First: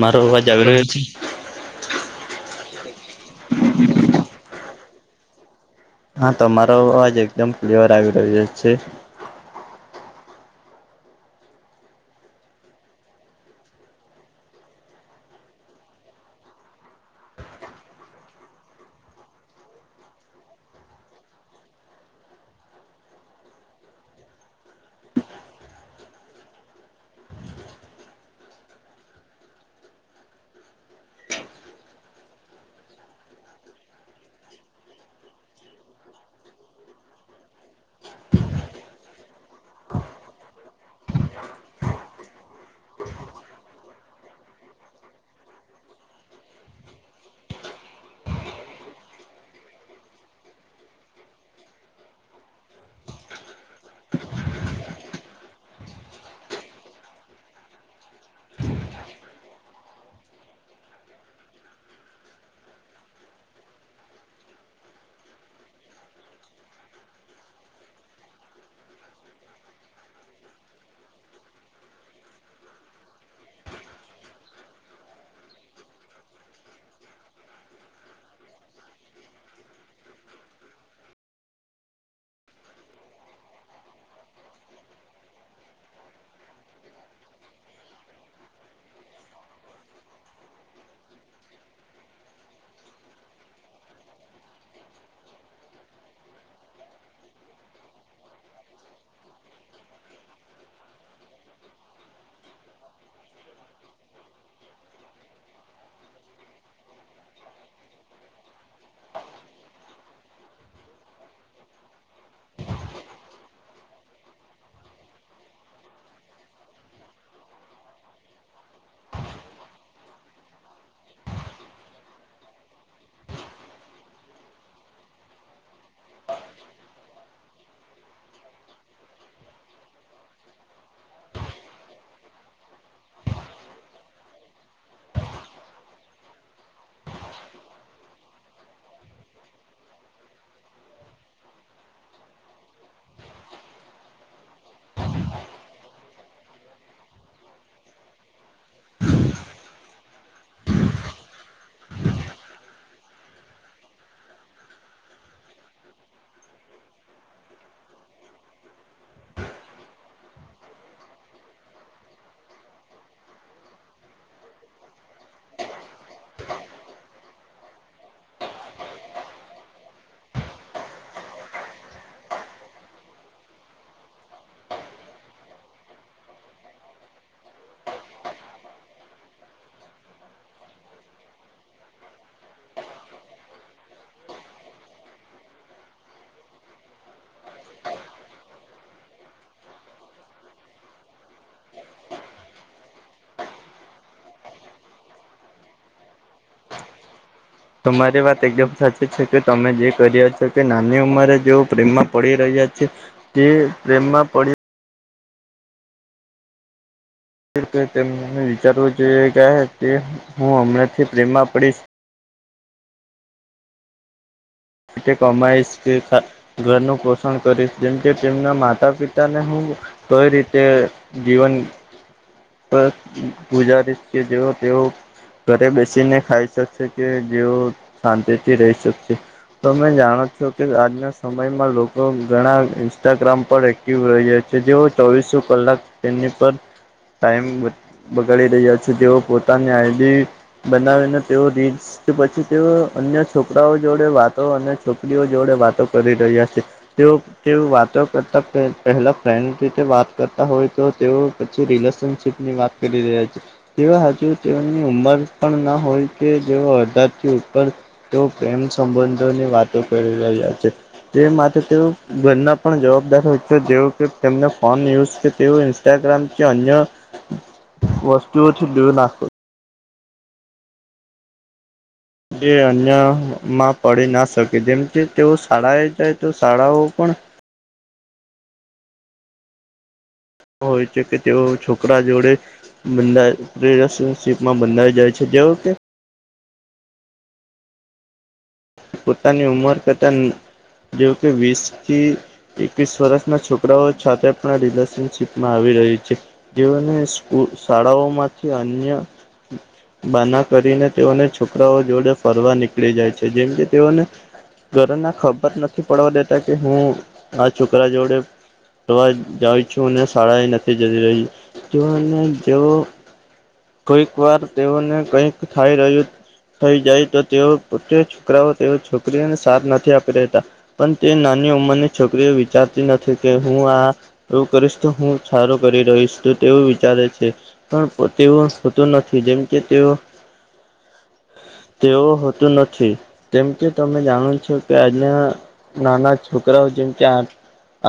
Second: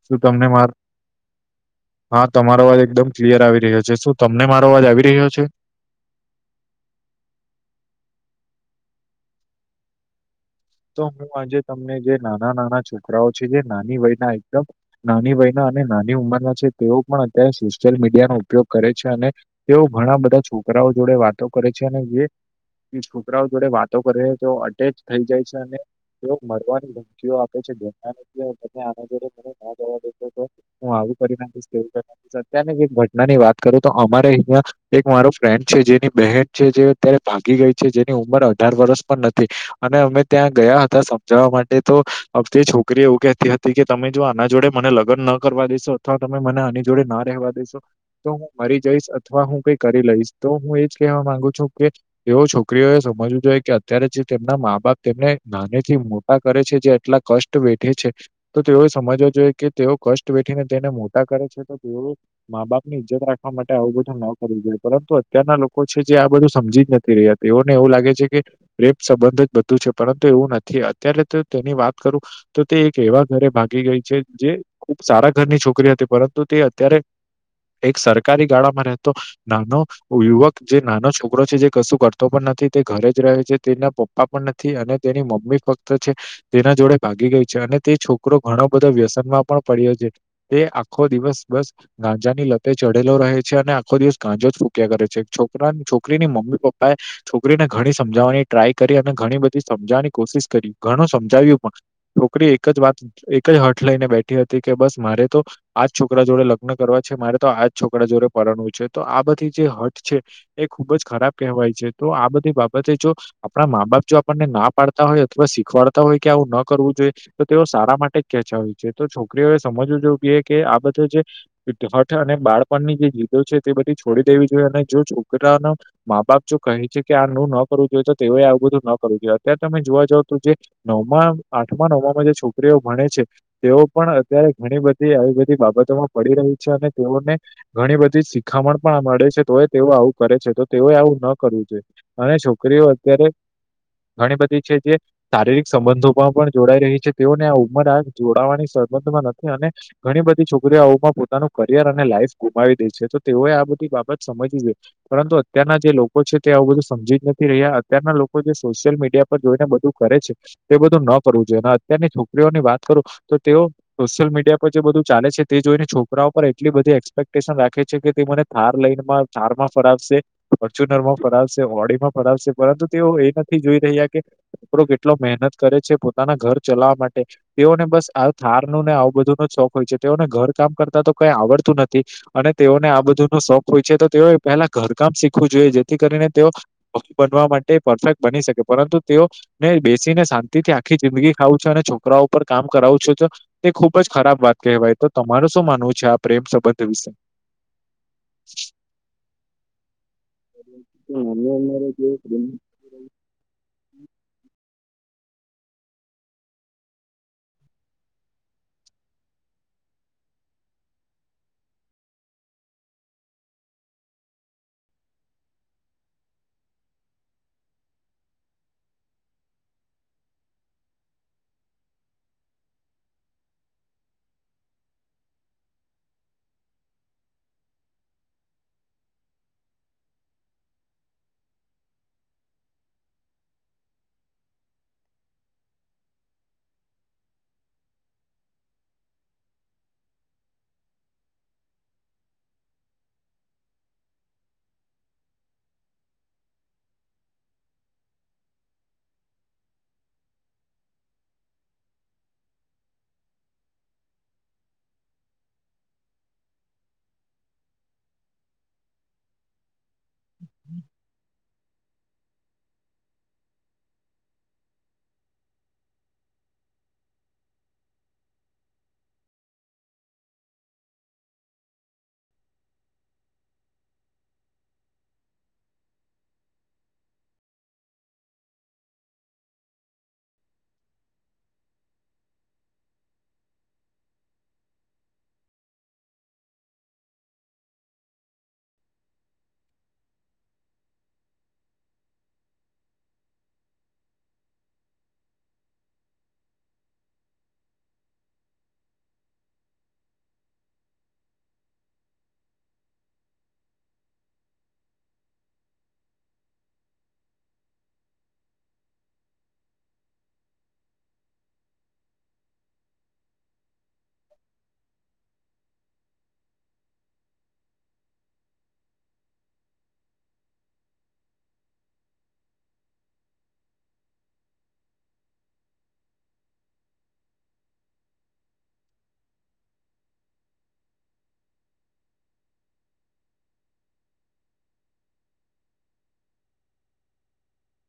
મારો શું તમને અવાજ આવી માર. રહ્યો છે? હા તમારો અવાજ એકદમ ક્લિયર આવી રહ્યો છે શું તમને મારો અવાજ આવી રહ્યો છે? હા તમારો અવાજ એકદમ ક્લિયર આવી રહ્યો છે. તો હું આજે તમને જે નાના નાના છોકરાઓ છે જે નાની વય ના એકદમ. નાની વયના અને નાની ઉંમરના છે તેઓ પણ અત્યારે સોશિયલ મીડિયાનો ઉપયોગ કરે છે અને. તેઓ ઘણા બધા છોકરાઓ જોડે વાતો કરે છે અને જે. છોકરાઓ જોડે વાતો કરે તો અટેચ થઈ જાય છે. મરવાની ધમકીઓ આપે છે આ ના. હું આવું કરી નાખીશ કેવું કરી નાખીશ અત્યારનની ઘટના ની વાત કરું તો અમારે અહીયા એક મારો ફ્રેન્ડ છે જેની બહેન છે જે અત્યારે ભાગી ગઈ છે જેની ઉંમર અઢાર વર્ષ પણ નથી. અને અમે ત્યાં ગયા હતા સમજાવવા માટે તો અ તે છોકરી એવું કહેતી હતી કે તમે જો આના જોડે મને લગ્ન ન કરવા દેશો અથવા તમે મને આની જોડે ના રહેવા દેશો. તો હું મરી જઈશ અથવા હું કઈ કરી લઈશ તો હું એજ કેહેવા માંગુ છું કે. એવો છોકરીઓએ સમજવું જોઈએ કે અત્યારે જે તેમના મા બાપ તેમને નાનેથી મોટા કરે છે જે એટલા કષ્ટ વેઠે છે. તો તેઓએ સમજવો જોઈએ કે તેઓ કષ્ટ વેઠીને તેને મોટા કરે છે તો તેઓ. મા બાપ ની ઈજ્જત રાખવા માટે આવું બધું ન કરવું જોએ પરંતુ અત્યારના લોકો છે જે આ બધું સમજી જ નથી રહ્યા. તેઓને એવું લાગે છે કે રેપ સંબંધ જ બધું છે પરંતુ એવું નથી અત્યારે તો તેની વાત કરું તો તે એક એવા ઘરે ભાગી ગઈ છે જે. ખુબ સારા ઘરની છોકરી હતી પરંતુ તે અત્યારે એક સરકારી ગાળામાં રહેતો. નાનો યુવક જે નાનો છોકરો છે જે કશું કરતો પણ નથી તે ઘરે જ રહે છે તેના પપ્પા. પણ નથી અને તેની મમ્મી ફક્ત છે. તેના જોડે ભાગી ગઈ છે અને તે છોકરો ઘણો બધો વ્યસનમાં પણ પડ્યો છે. તે આખો દિવસ બસ. ગાંજાની લતે ચઢેલો રહે છે અને આખો દિવસ ગાંજો જ ફૂક્યા કરે છે છોકરા છોકરી ની મમ્મી પપ્પા એ છોકરીને ઘણી સમજાવવાની ટ્રાય કરી અને ઘણી બધી સમજાવવાની કોશિશ કરી ઘણું સમજાવ્યું પણ. છોકરી એક જ વાત એક જ હઠ લઈને બેઠી હતી કે બસ મારે તો. આજ છોકરા જોડે લગ્ન કરવા છે મારે તો આજ છોકરા જોડે પરણવું છે તો આ બધી જે હઠ છે. એ ખુબ જ ખરાબ કહેવાય છે તો આ બધી બાબતે જો આપણા મા બાપ. જો આપણને ના પાડતા હોય અથવા શીખવાડતા હોય કે આવું ન કરવું જોઈએ. તો તેઓ સારા માટે જ ખેંચ્યા હોય છે તો છોકરીઓએ સમજવું જો બીએ કે આ બધું જે. હઠ અને બાળપણની જે જીદો છે તે બધી છોડી દેવી જોઈએ અને જો છોકરાનો. મા બાપ જો કહે છે કે આ નું ન કરવું જોઈ તો તેઓએ આવું બધું ન કરવુ જોઈએ અત્યારે તમે જોવા જાવ તો જે નવમાં આઠમા નવમાંમાં જે છોકરીઓ ભણે છે. તેઓ પણ અત્યારે ઘણી બધી આવી બધી બાબતોમાં પડી રહી છે અને તેઓને. ઘણી બધી શિખામણ પણ મળે છે તોય તેઓ આવું કરે છે તો તેઓએ આવું ન કરવું જોઈએ. અને છોકરીઓ અત્યારે ઘણી બધી છે જે શારીરિક સંબંધો પણ પણ જોડાઈ રહી છે તેઓને આ ઉંમર આ જોડાવાની સંબંધમાં નથી અને ઘણી બધી છોકરીઓ આવમાં પોતાનું કરિયર અને લાઈફ ગુમાવી દે છે તો તેઓએ આ બધી બાબત સમજવી જોઈએ. પરંતુ અત્યારના જે લોકો છે તે આવું બધું સમજી જ નથી રહ્યા અત્યારના લોકો જે સોશિયલ મીડિયા પર જોઈને બધું કરે છે. તે બધું ન કરવું જોઈએ અને અત્યારની છોકરીઓની વાત કરું તો તેઓ સોશિયલ મીડિયા પર જે બધુ ચાલે છે તે જોઈને છોકરાઓ પર એટલી બધી એ એક્સપેક્ટેશન રાખે છે કે, તે મને થાર લઈ થારમાં ફરાવશે. ફર્ચુનર માં ફરાવશે ઓડીમાં ફરાવશે પરંતુ તેઓ એ નથી જોઈ રહ્યા કે છોકરો કેટલો મહેનત કરે છે પોતાના ઘર ચલાવા માટે તેઓને બસ આ થાર નું ને આવું બધું ન શોખ હોય છે તેઓને ઘર કામ કરતા તો કઈ આવડતું નથી. અને તેઓને આ બધુંનો શોખ હોય છે તો તેઓ પહેલા ઘરકામ શીખવું જોઈએ જેથી કરીને તેઓ પત્ની બનવા માટે પરફેક્ટ બની શકે પરંતુ તેઓ મેં બેસીને શાંતિથી આખી જિંદગી ખાવું છું અને છોકરાઓ ઉપર કામ કરાવું છું તો તે ખુબ જ ખરાબ વાત કહેવાય તો તમારું શું માનવું છે આ પ્રેમ સંબંધ વિશે? તમારી વાત એકદમ સાચી છે કે તમે જે કરી્યા છો કે નાની ઉંમરે જેવ ઉંમરે પ્રેમમાં જે પડી પ્રેમ રહ્યા તે પ્રેમમાં પડી તેમને વિચારવું જોઈએ કે હું હમણાંથી પ્રેમમાં પડીશ. એટ કમાાયશ કે ઘરનું પોષણ કરીશ જેમ કે તેમના માતા પિતાને હું કઈ રીતે જીવન? ગુજારી જે તેઓ ઘરે બેસીને ખાઈ શકશે કે જેવ શાંતિથી રહી શકશે. તમે જાણો છો કે આજના સમયમાં લોકો ઘણા ઇન્સ્ટાગ્રામ પર એક જે ચોવીસો કલાક તેની પર ટાઈમ બગાડી રહ્યા છે તેઓ પોતાની આઈડી બનાવીને તેઓ રીલ્સ કે પછી તે અન્ય છોકરાઓ જોડે વાત અને છોકરીઓ જોડે વાતો કરી રહ્યા છે તેઓ તેઓ વાતો કરતાં પહેલાં ફ્રેન્ડ રીતે વાત કરતા હોય તો તેઓ પછી રિલેશનશીપની વાત કરી રહ્યાજ તે હજુ તેઓની ઉંમર પણ ના હોય કે જેઓ અધારથી ઉપર તેઓ પ્રેમ સંબંધોની વાતો કરી રહ્યા છે તે માટે તેઓ પણ જવાબદાર હોય છે જે કેને ફોન યુ કે તે ઇન્સ્ટાગ્રામ કે અન્ય [inaudible] વસ્તુઓ છે લવું નાખતો જે અન્યમાં પડી ના શકે જેમ કે તેઓ શાળાએ જાય તો શાળાઓ પણ હોય છે કે તેઓ છોકરા જોડે બંધા રિલેશનશીપમાં બંધાવી જાય છે જેવું કે પોતાની ઉંમર કરતા જે કે વીસથી એકવીસ વર્ષના છોકરાઓ સાથે પણ રિલેશનશીપમાં આવી રહી છે. જેઓને શાળાઓમાંથી અન્ય બહાના કરીને તેઓને છોકરાઓ જોડે ફરવા નીકળી જાય છે જેમ કે તેઓને ઘરેને ખબર નથી પડવા દેતા કે હું આ છોકરા જોડે કરવા જઉ છું શાળા નથી જતી રહી તો જેવ કઈક વાર તેઓને કઈક થઈ રહ્યું. થઈ જાય તો તેઓ પો છોકરાઓ તેઓ છોકરીઓને સાથ નથી આપી રહેતા. પણ તે નાની ઉંમરની છોકરીઓ વિચારતી નથી કે હું આ એવું કરીશ તો હું સારું કરી રહીશ તેવું વિચારે છે પણ તેવું થતું નથી જેમ કે તેઓ તેવું હોતું નથી કેમ કે તમે જાણો છો કે આજના નાના છોકરાઓ જેમ ક્યાં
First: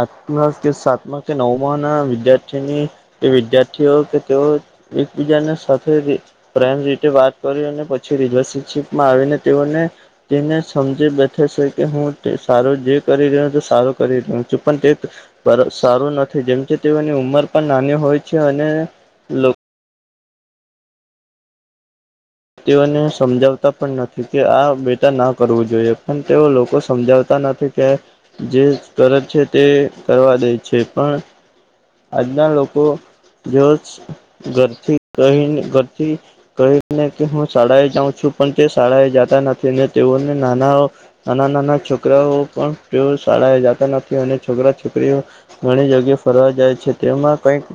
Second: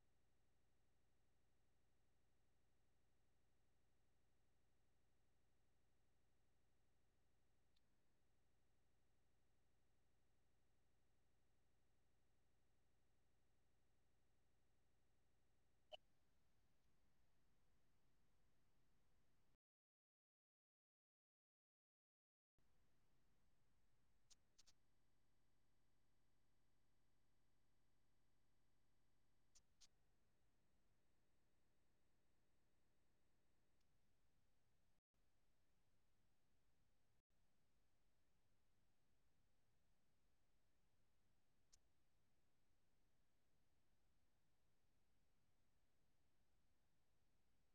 આઠમાં કે સાતમા કે નવમાંના વિદ્યાર્થીની તે વિદ્યાર્થીઓ કે તેઓ એકબીજાને સાથે પ્રેમ રીતે વાત કરી અને પછી રીલેશનશીપમાં આવીને તેઓને તેને સમજી બેઠે છે કે હું તે સારો જે કરી રહ્યો છે સારો કરી રહ્યો છું પણ તે સારું નથી જેમ છે તેઓની ઉંમર પણ નાની હોય છે અને તેઓને સમજાવતા પણ નથી કે આ બેટા ના કરવું જોઈએ પણ તેઓ લોકો સમજાવતા નથી. જે કરજ છે તે કરવા દે છે પણ આજના લોકો જો ઘરથી કહીને ઘરથી કહને કે હું શાળાએ જાઉં છું પણ તે શાળા એ જતા નથી તેઓને નાના નાના નાના છોકરાઓ પણ તેઓ શાળાએ જતા નથી અને છોકરા છોકરીઓ ઘણી જગ્યા ફરવા જાય છે તેમાં કંઈક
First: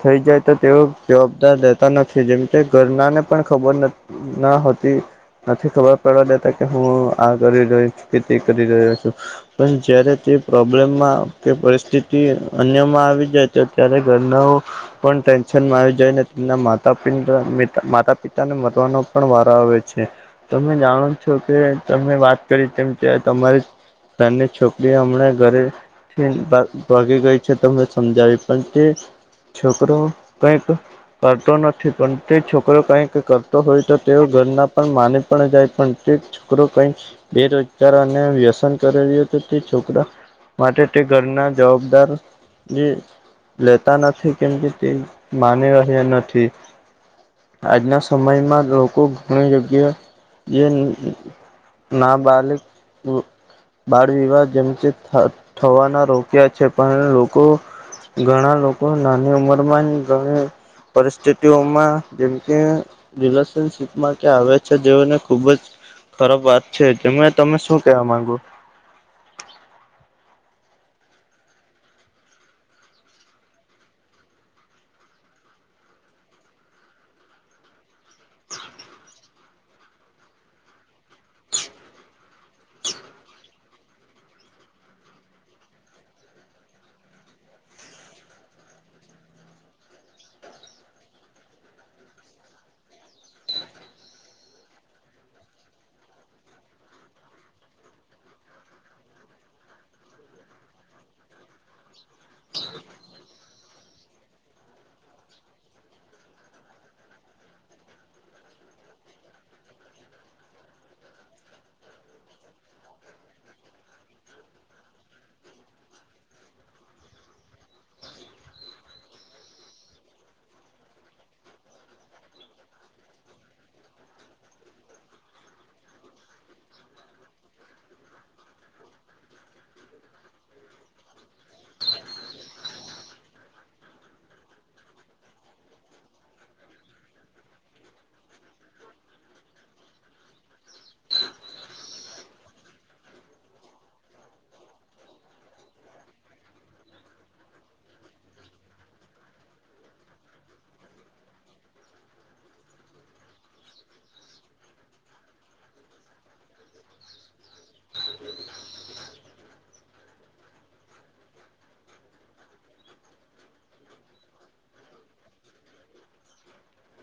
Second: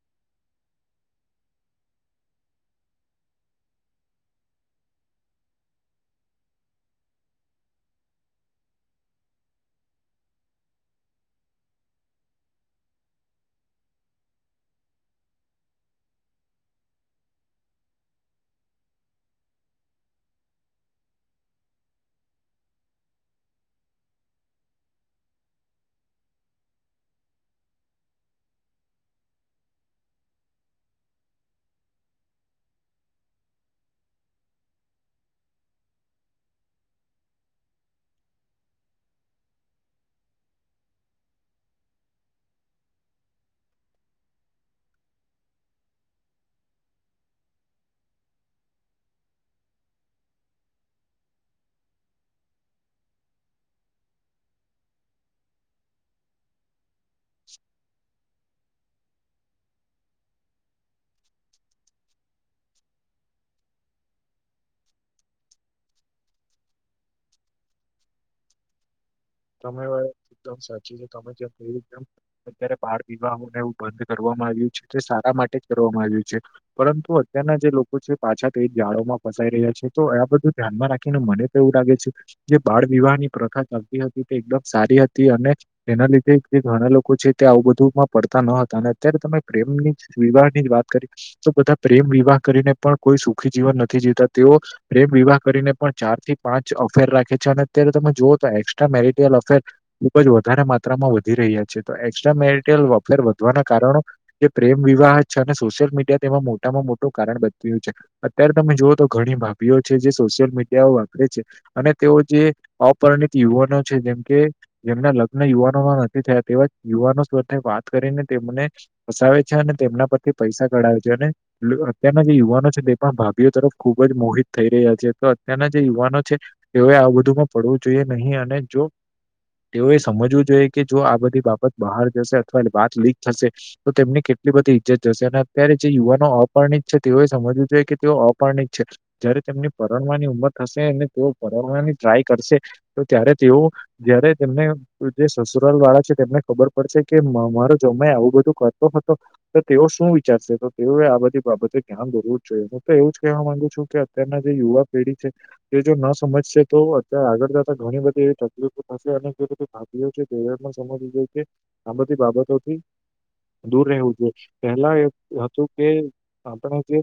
થઈ જાય તો તેઓ જવાબદાર રહેેતા નથી જેમ કે ઘરના ને પણ ખબર નથી ના હોતી નથી ખબર પડવા દેતા કે હું આ કરી રહ્યો છું કે તે કરી રહ્યો છું પણ જયારે તે પ્રોબ્લેમમાં કે પરિસ્થિતિ અન્યમાં આવે આવી જાય અ્યારે ઘરના પણ ટેન્શનમાં આવી જાયને તેમના માતા પિતાને મરવાનો પણ વારો આવે્યો છે તમે જાણો છો કે તમે વાત કરી તેમ તમારે તની છોકરી હમણાં ઘરે ભગી ગઈ છે ત સમજાવી પણ તે છોકરો કંઈક કરતો નથી પણ તે છોકરો કઈક કરતો હોય તો તેઓ ઘરના પણ માની પણ જાય પણ તે છોકરો કઈ બેરોજગાર અને વ્યસન કર્યો હતો તે છોકરા માટે તે ઘરના જવાબદાર જે લેતા નથી કેમ કે તે માની રહ્યા નથી આજના સમયમાં લોકો ઘણી યોગ્ય જે નાબલિક બાળ વિવાહ જેમ થવાના રોક્યા છે પણ લોકો ઘણા લોકો નાની ઉંમર માં ઘણી પરિસ્થિતિઓમાં જેમ કે રિલેશનશીપમાં કે આવે છે જેઓને ખુબ જ ખરાબ વાત છે જે તમે શું કેવા માંગુ તમે વા એકદમ સાચી છે તમે જેમવીમ અત્યારે બાાર પીવાહને એવું બંધ કરવામાં આવ્યું છે તે સારા માટે જ કરવામાં આવ્યું છે પરંતુ અત્યારના જે લોકો છે પાછા તે એ ગાળોમાં ફસાઈ રહ્યા છે તો આ બધું ધ્યાનમાં રાખીને મને એવું લાગે છે જે બાળ વિવાહ ની પ્રથા ચાલતી હતી તે એકદમ સારી હતી અને તેના લીધે જે ઘણા લોકો છે તે આવું બધુંમાં પડતા ન હતા અને અત્યારે તમે પ્રેમની વિવાહ ની જ વાત કરી તો બધા પ્રેમ વિવાહ કરીને પણ કોઈ સુખી જીવન નથી જીતા તેઓ પ્રેમ વિવાહ કરીને પણ ચાર થી પાંચ અફેર રાખે છે અને અત્યારે તમે જોુઓ તો મેલફે [inaudible] [unintelligible] ખુબ જ વધારે માત્રામાં વધી રહ્યા છે તો એક્સ્ટ્રા મેરટયલફેર વધવાના કારણો જે પ્રેમ વિવાહ છે અને સોશિયલ મીડિયા તેમાં મોટામાં મોટું કારણ બનવ્યું છે અત્યારે તમે જુવઓ તો ઘણી ભાભીઓ છે જે સોશિયલ મીડિયાઓ વાપરે છે અને તેઓ જે અપરણિત યુવાનો છે જેમ કે જેમના લગ્ન યુવાનોમાં નથી થયા તેવા યુવાનો સાથે વાત કરીને તેમને ફસાવે છે અને તેમના પરથી પૈસા કઢાવે છે અને અત્યારના જે યુવાનો છે તે પણ ભાભીઓ તરફ ખુબ જ મોહિત થઈ રહ્યા છે તો અત્યારના જે યુવાનો છે તેઓએ આવું બધુંમાં પડવું જોઈએ નહીં અને જો તેઓએ સમજવું જોઈએ કે જો આ બધી બાબત બહાર જશે અથવા વાત લીક થશે તો તેમની કેટલી બધી ઈજ્જત જશે અને અત્યારે જે યુવાનો અપર્ણિત છે તેઓએ સમજવું જોઈએ કે તેઓ અપર્ણિત છે જયારે તેમની પરણવાની ઉંમર થશે અને તેઓ પરણવાની ટ્રાય કરશે તો ત્યારે તેઓ જયારે તેમને જે સસુરાલ વાળા છે તેમને ખબર પડશે કે મારો જમાઈ આવું બધું કરતો હતો તો તેઓ શું વિચારશે તો તેઓએ આ બધી બાબતે ધ્યાન દોરવું જ જોઈએ હું તો એવું જ કહેવા માંગુ છું કે અત્યારના જે યુવા પેઢી છે તે જો ન સમજશે તો અત્યારે આગળ ઘણી બધી એવી તકલીફો થશે અને જે રીતે કામ કર્યું છે સમજી છે આ બધી બાબતોથી દૂર રહેવું જોઈએ પહેલા એ હતું કે આપણે જે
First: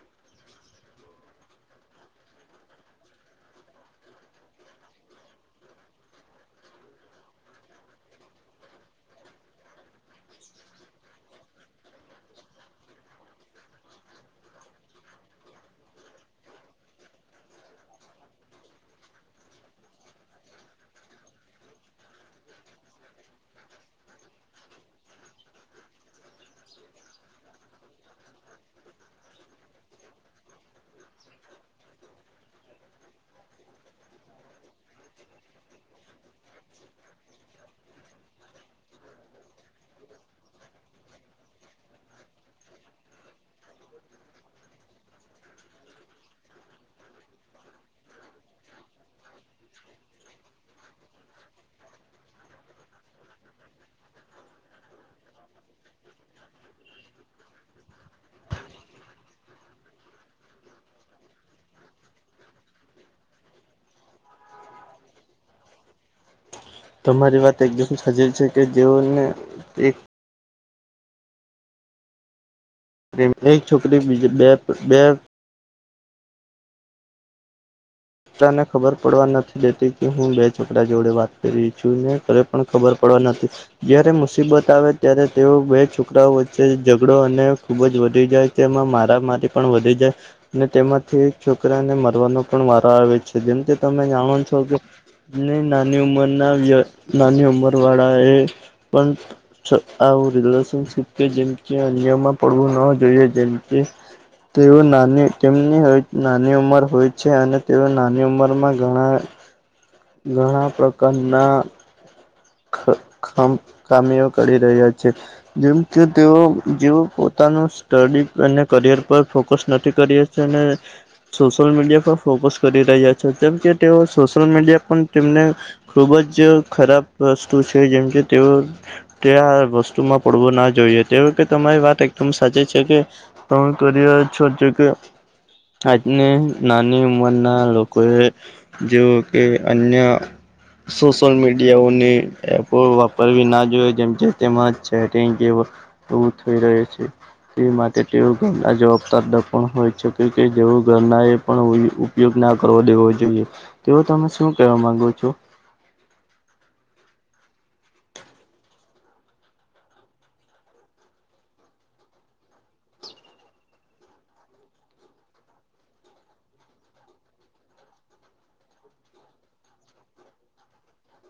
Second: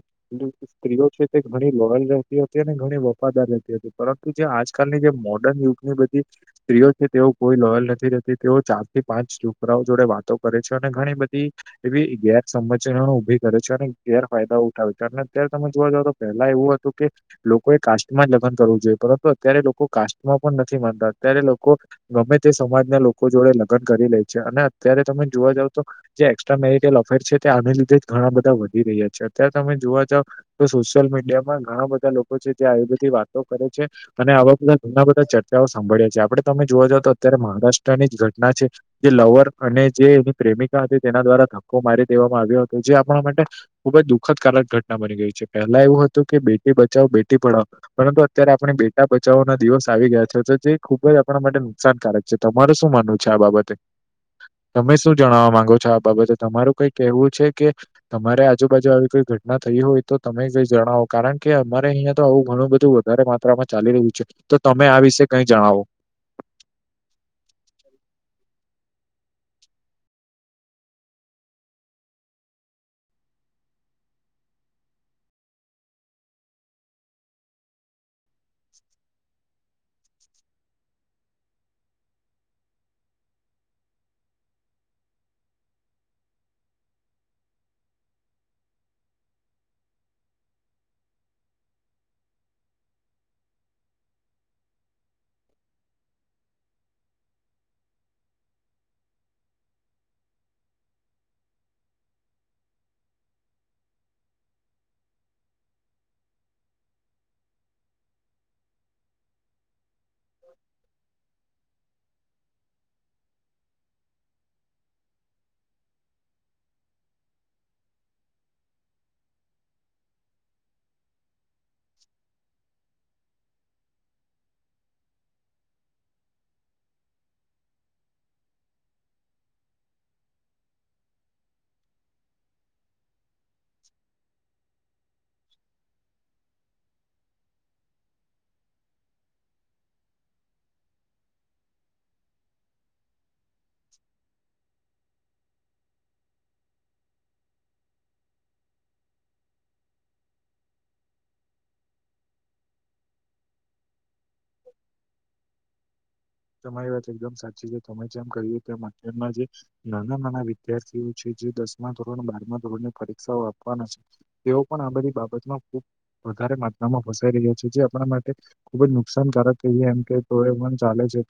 તે સ્ત્રીઓ છે તે ઘણી લોયલ રતી હતી અને ઘણી વફાદાર રહેતી હતી પરંતુ જે આજકાલની જે મો યુગ ની બધી સ્ત્રીઓ છે તેઓ કોઈ લોયલ નથી રહેતી તેઓ ચાર થી પાંચ છોકરાઓ જોડે વાતો કરે છે અને ઘણી બધી એવી ગેરસમજણ ઊભી કરે છે અને ગેરફાયદો ઉઠાવે છે અને અત્યારે તમે જોવા જાવ તો પહેલા એવું હતું કે લોકોએ કાસ્ટમાં જ લગ્ન કરવું જોઈએ પરંતુ અત્યારે લોકો કાસ્ટ માં પણ નથી માનતા અત્યારે લોકો ગમે તે સમાજના લોકો જોડે લગ્ન કરી લે છે અને અત્યારે તમે જોવા જાવ તો જે એક્સ્ટ્રા મેરિટલ ઓફરેટ છે તે આને લીધે જ ઘણા બધા વધી રહ્યા છે અત્યારે તમે જોવા જાવ તો સોશિયલ મીડિયામાં ઘણા બધા લોકો છે જે આવી બધી વાતો કરે છે અને આવકના ઘમણા બધા ચર્ચાઓ સાંભળ્યા છે આપડે તમે જોવા જાવ તો અત્યારે મહારાષ્ટ્રની જ ઘટના છે જે લવર અને જે એની પ્રેમિકા હતી તેના દ્વારા ધક્કો મારી દેવામાં આવ્યો હતો જે આપણા માટે ખુબ જ દુઃખદકારક ઘટના બની ગઈ છે પહેલા એવું હતું કે બેટી બચાવો બેટી ભણાવો પરંતુ અત્યારે આપણે બેટા બચાવવા નથી દિવસ આવી ગયા છે તો જે ખુબ જ આપણા માટે નુકસાનકારક છે તમાર શું માનવું છે આ બાબતે તમે શું જણવા માંગો છો આ બાબતે તમારું કઈ કેહેવું છે કે? તમારે આજુબાજુ આવી કોઈ ઘટના થઈ હોય તો તમે કઈ જણાવો કારણ કે અમારે અહીંયા તો આવું ઘણું બધું વધારે માત્રામાં ચાલી રહ્યું છે તો તમે આ વિષે કઈ જણાવો તમારી વાત એક દમ સાચી છે કે જેઓને એક એક છોકરી બીજી બે બે છ ને ખબર પડવા નથી દેતી કે હું બે છોકરા જોડે વાત કરી છું ને પણ ખબર પડવા નથી જયારે મુસીબત આવે ત્યારે તેઓ બે છોકરાઓ વચ્ચે ઝઘડો અને ખુબ જ વધી જાય તેમાં મારા મારી પણ વધી જાય ને તેમાંથી છોકરાને મરવાનો પણ વાત આવે છે જેમ કે તમે જાણો છો કે ની નાની ઉંમર ના વ્ય નાની ઉમર વાળા એ પણ આવું રિલેશનશીપ કે જેમકે અન્યમાં પડવું ન જોઈએ જેમકે તેઓ નાની તેમની હોય નાની ઉંમર હોય છે અને તેઓ નાની ઉંમરમાં ઘણા ઘણા પ્રકારના ખ કામીઓ કરી રહ્યા છે. જેમ કે તેઓ જે પોતાનું સ્ટડી અને કરિયર પર ફોકસ નથી કરી સેને સોશિયલ મીડિયા પર ફોકસ કરી રહ્યા છે જેમ કે તેઓ સોશિયલ મીડિયા પણ તેમને ખુબ જ ખરાબ વસ્તુ છે જેમકે તેઓ તે આ વસ્તુમાં પડવું ના જોઈએ તે વક્તે તમારી વાત એકદમ સાચી છે કે તમે કરી રહ્યા છો કે આજને નાની ઉંમરના લોકો એ જે કે અન્ય સોશિલ મીડિયાઓ ને એપો વાપરવી ના જોઈએ જેમ તેજ ચેટંગ કે આવું થઈ રહી છે તે માટે તેઓ ઘરના જવાબદાર દફણ હોય છે કે કે જેવુ ઘરના એ પણ ઉપયોગ ના કરવો દેવો જોઈએ તેઓ તમે શું કહેવા માંગો છો તમારી વાત એકદમ સાચી છે તમે જેમ ક્યું કે એમાં જે નાના નાના વિદ્યાર્થીઓ છે જે દસમા ધોરણ બારમા ધોરણ ની પરીક્ષાઓ આપવાના છે. તેઓ પણ આ બધી બાબતમાં ખુબ વધારે માત્રામાં ફસાઈ રહ્યો છે જે આપણા માટે ખુબ જ નુકસાનકારક કહીએ એમ કે તો એ પણ ચાલે છે તો